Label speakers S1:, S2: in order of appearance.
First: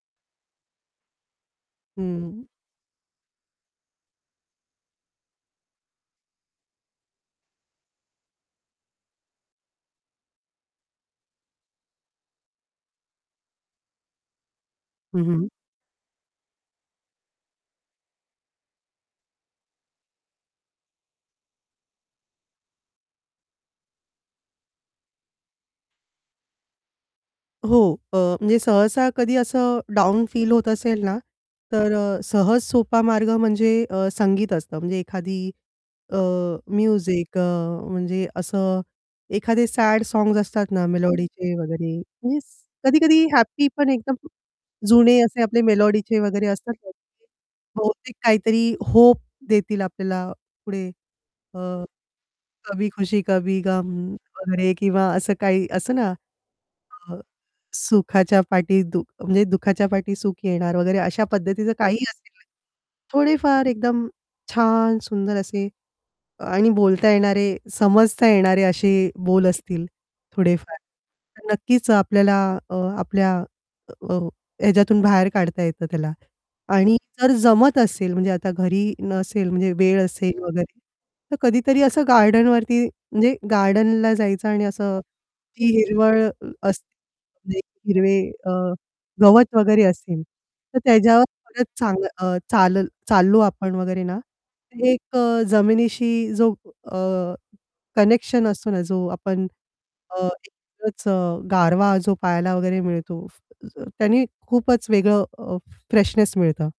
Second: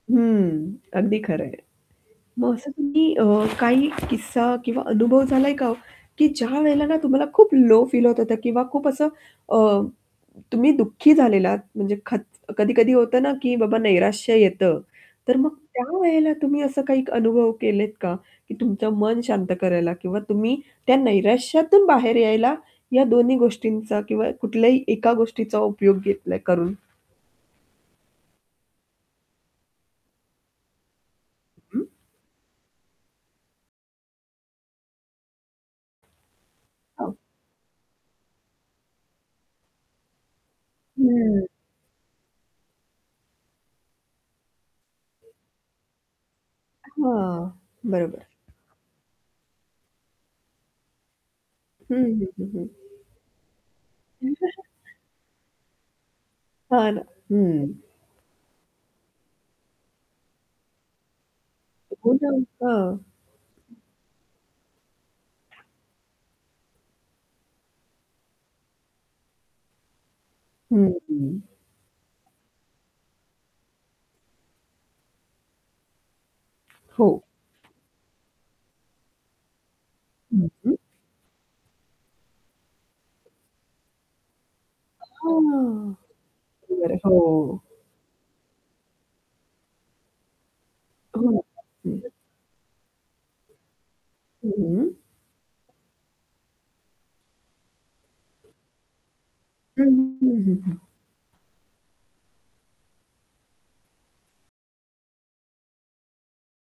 S1: हम्म. अगदी खरंय.
S2: हं.
S1: मग असं तुम्ही अ, काही किस्सा किंवा अनुभव झालाय का हो? की ज्या वेळेला ना तुम्हाला खूप लो फील होत होतं किंवा खूप असं अ, तुम्ही दुःखी झालेलात म्हणजे खत कधी-कधी होतं ना की बाबा नैराश्य येतं.
S2: हं,
S1: तर
S2: हं.
S1: मग त्या वेळेला तुम्ही असं काही अनुभव केलेत का? की तुमचं मन शांत करायला किंवा तुम्ही त्या नैराश्यातून बाहेर यायला या दोन्ही गोष्टींचा किंवा कुठल्याही एका गोष्टीचा उपयोग घेतलाय करून?
S2: हो. अ, म्हणजे सहसा कधी असं डाउन फील होत असेल ना,
S1: हं, हं.
S2: तर अ, सहज सोपा मार्ग म्हणजे अ, संगीत असतं. म्हणजे एखादी अ,
S1: हो.
S2: म्युझिक अ, म्हणजे असं एखादे सॅड सॉंगस् असतात ना
S1: हम्म.
S2: मेलोडीचे वगैरे. म्हणजे कधी-कधी हॅपी पण एकदम जुने असे आपले मेलोडीचे वगैरे असतात ना,
S1: अ,
S2: [unintelligible]
S1: हां.
S2: बहुतेक
S1: बरोबर.
S2: काहीतरी होप देतील आपल्याला पुढे अ,
S1: हं, हं, हं, हं.
S2: कभी खुशी, कभी गम वगैरे किंवा असं काही असंत ना
S1: हां ना.
S2: अ,
S1: हं.
S2: सुखाच्या पाठी दु म्हणजे दुःखाच्या पाठी सुख येणार वगैरे अशा पद्धतीचं काहीही
S1: हो ना.
S2: असेल
S1: हां.
S2: [unintelligible] थोडेफार एकदम छान सुंदर असे अ, आणि बोलता येणारे समजता येणारे असे बोल असतील थोडेफार
S1: हं, हं.
S2: तर नक्कीच आपल्याला अ, आपल्या अ, ह्याच्यातून बाहेर काढता येतं त्याला. आणि
S1: हो.
S2: जर जमत असेल म्हणजे आता घरी नसेल म्हणजे वेळ असेल
S1: हं, हं.
S2: वगैरे तर कधीतरी असं गार्डनवरती म्हणजे गार्डनला जायचं आणि असं ती
S1: हां.
S2: हिरवळ अ, [unintelligible]
S1: बर हो.
S2: म्हणजे हिरवे अ, गवत वगैरे असेल, तर त्याच्यावर
S1: हो.
S2: परत चाल
S1: [unintelligible]
S2: अ, चालल चाललो आपण वगैरे ना,
S1: हं,
S2: तर
S1: हं.
S2: एक अ, जमिनीशी जो अ, कनेक्शन असतो ना जो आपण
S1: हं,
S2: अ,
S1: हं, हं.
S2: एकच गारवा जो पहायला वगैरे मिळतो तर त्याने खूपच वेगळं अ, फ्रेशनेस मिळतं.